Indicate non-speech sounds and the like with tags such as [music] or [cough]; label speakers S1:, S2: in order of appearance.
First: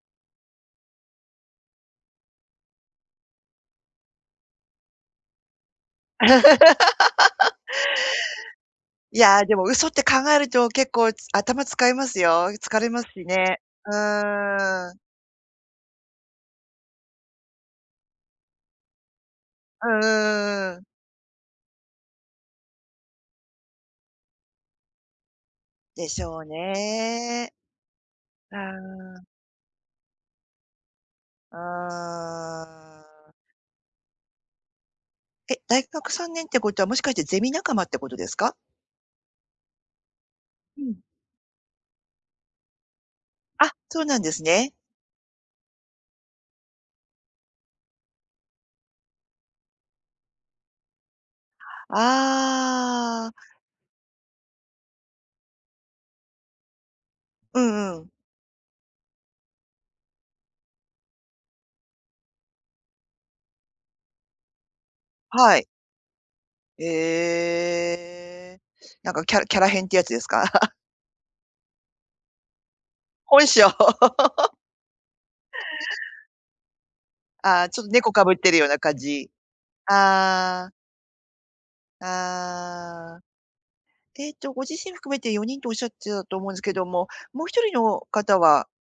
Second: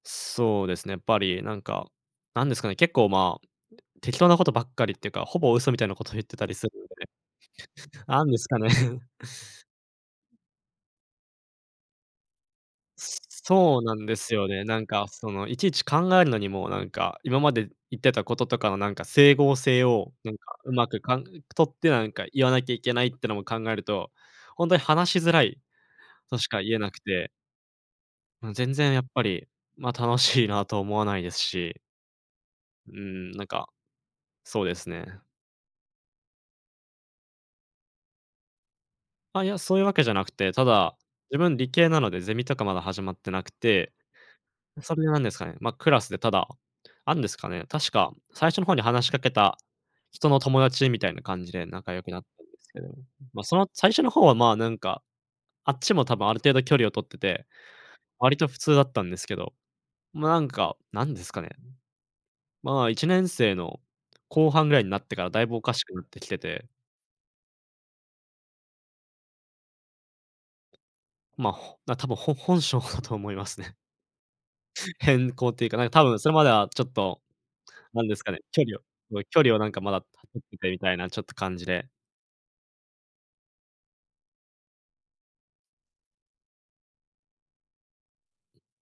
S1: そうですね。やっぱりなんか、なんですかね、結構、まあ、適当なことばっかりってか、ほぼ嘘みたいなことを言ってたりするんで。
S2: [laughs]
S1: [chuckles] なんですかね。
S2: いや、でも嘘って考えると、結構、つ頭使いますよ。疲れますしね。
S1: そう
S2: う
S1: なんですよね。なん
S2: ーん。
S1: か、その、いちいち考えるのにも、なんか、今まで言ってたこととかの、なんか、整合性
S2: うんうんう
S1: を、なんか、
S2: ん
S1: う
S2: うんうん。
S1: まく、かんとって、なんか言わなきゃいけない、ってのも考えると、ほんとに話しづらい、
S2: でし
S1: と
S2: ょう
S1: しか言えなくて。
S2: ね。
S1: うん、
S2: あ
S1: 全然やっ
S2: あ。
S1: ぱり、ま、楽しいな、とは思わないですし。
S2: あ
S1: うーん、
S2: あ。
S1: なんか、そうですね。
S2: え、大学3年ってことは、もしかしてゼミ仲間ってことですか？
S1: あ、いや、そういうわけじゃなくて。た
S2: う
S1: だ、
S2: ん。
S1: 自分理系なので、ゼミとかまだ始まってなく
S2: あ、
S1: て。
S2: そうなんですね。
S1: それでなんですかね、ま、クラスで、ただ、あんですかね、確か最初の方に話しかけた人の友達、みたいな感じで仲良くなったんですけど。
S2: ああ。
S1: ま、その、最初の方は、ま、なんか、あっちも多分、ある程度距離を取ってて、
S2: うんうん。
S1: 割と普通だったんですけど。ま、なんか、なんですかね？まあ、1年生の後半ぐらいになってから、だいぶ
S2: は
S1: お
S2: い。
S1: かしくなってきてて。
S2: ええ。なんかキャキャラ変っていうやつですか？[laughs]
S1: ま、ほな、多分、ほ本性だと思いま
S2: 本
S1: す
S2: 性。[laughs]
S1: ね。変更っていうか、なんか多分、それまではちょっと、
S2: ああ、ちょっと
S1: なん
S2: 猫
S1: です
S2: か
S1: か
S2: ぶっ
S1: ね、
S2: てる
S1: 距
S2: よう
S1: 離
S2: な
S1: を
S2: 感
S1: 置い
S2: じ。
S1: 距離を、なんか、まだ保ってて
S2: ああ。
S1: みたいな、ちょっと感じで。
S2: ああ。ええと、ご自身含めて4人とおっしゃってたと思うんですけども、もう1人の方は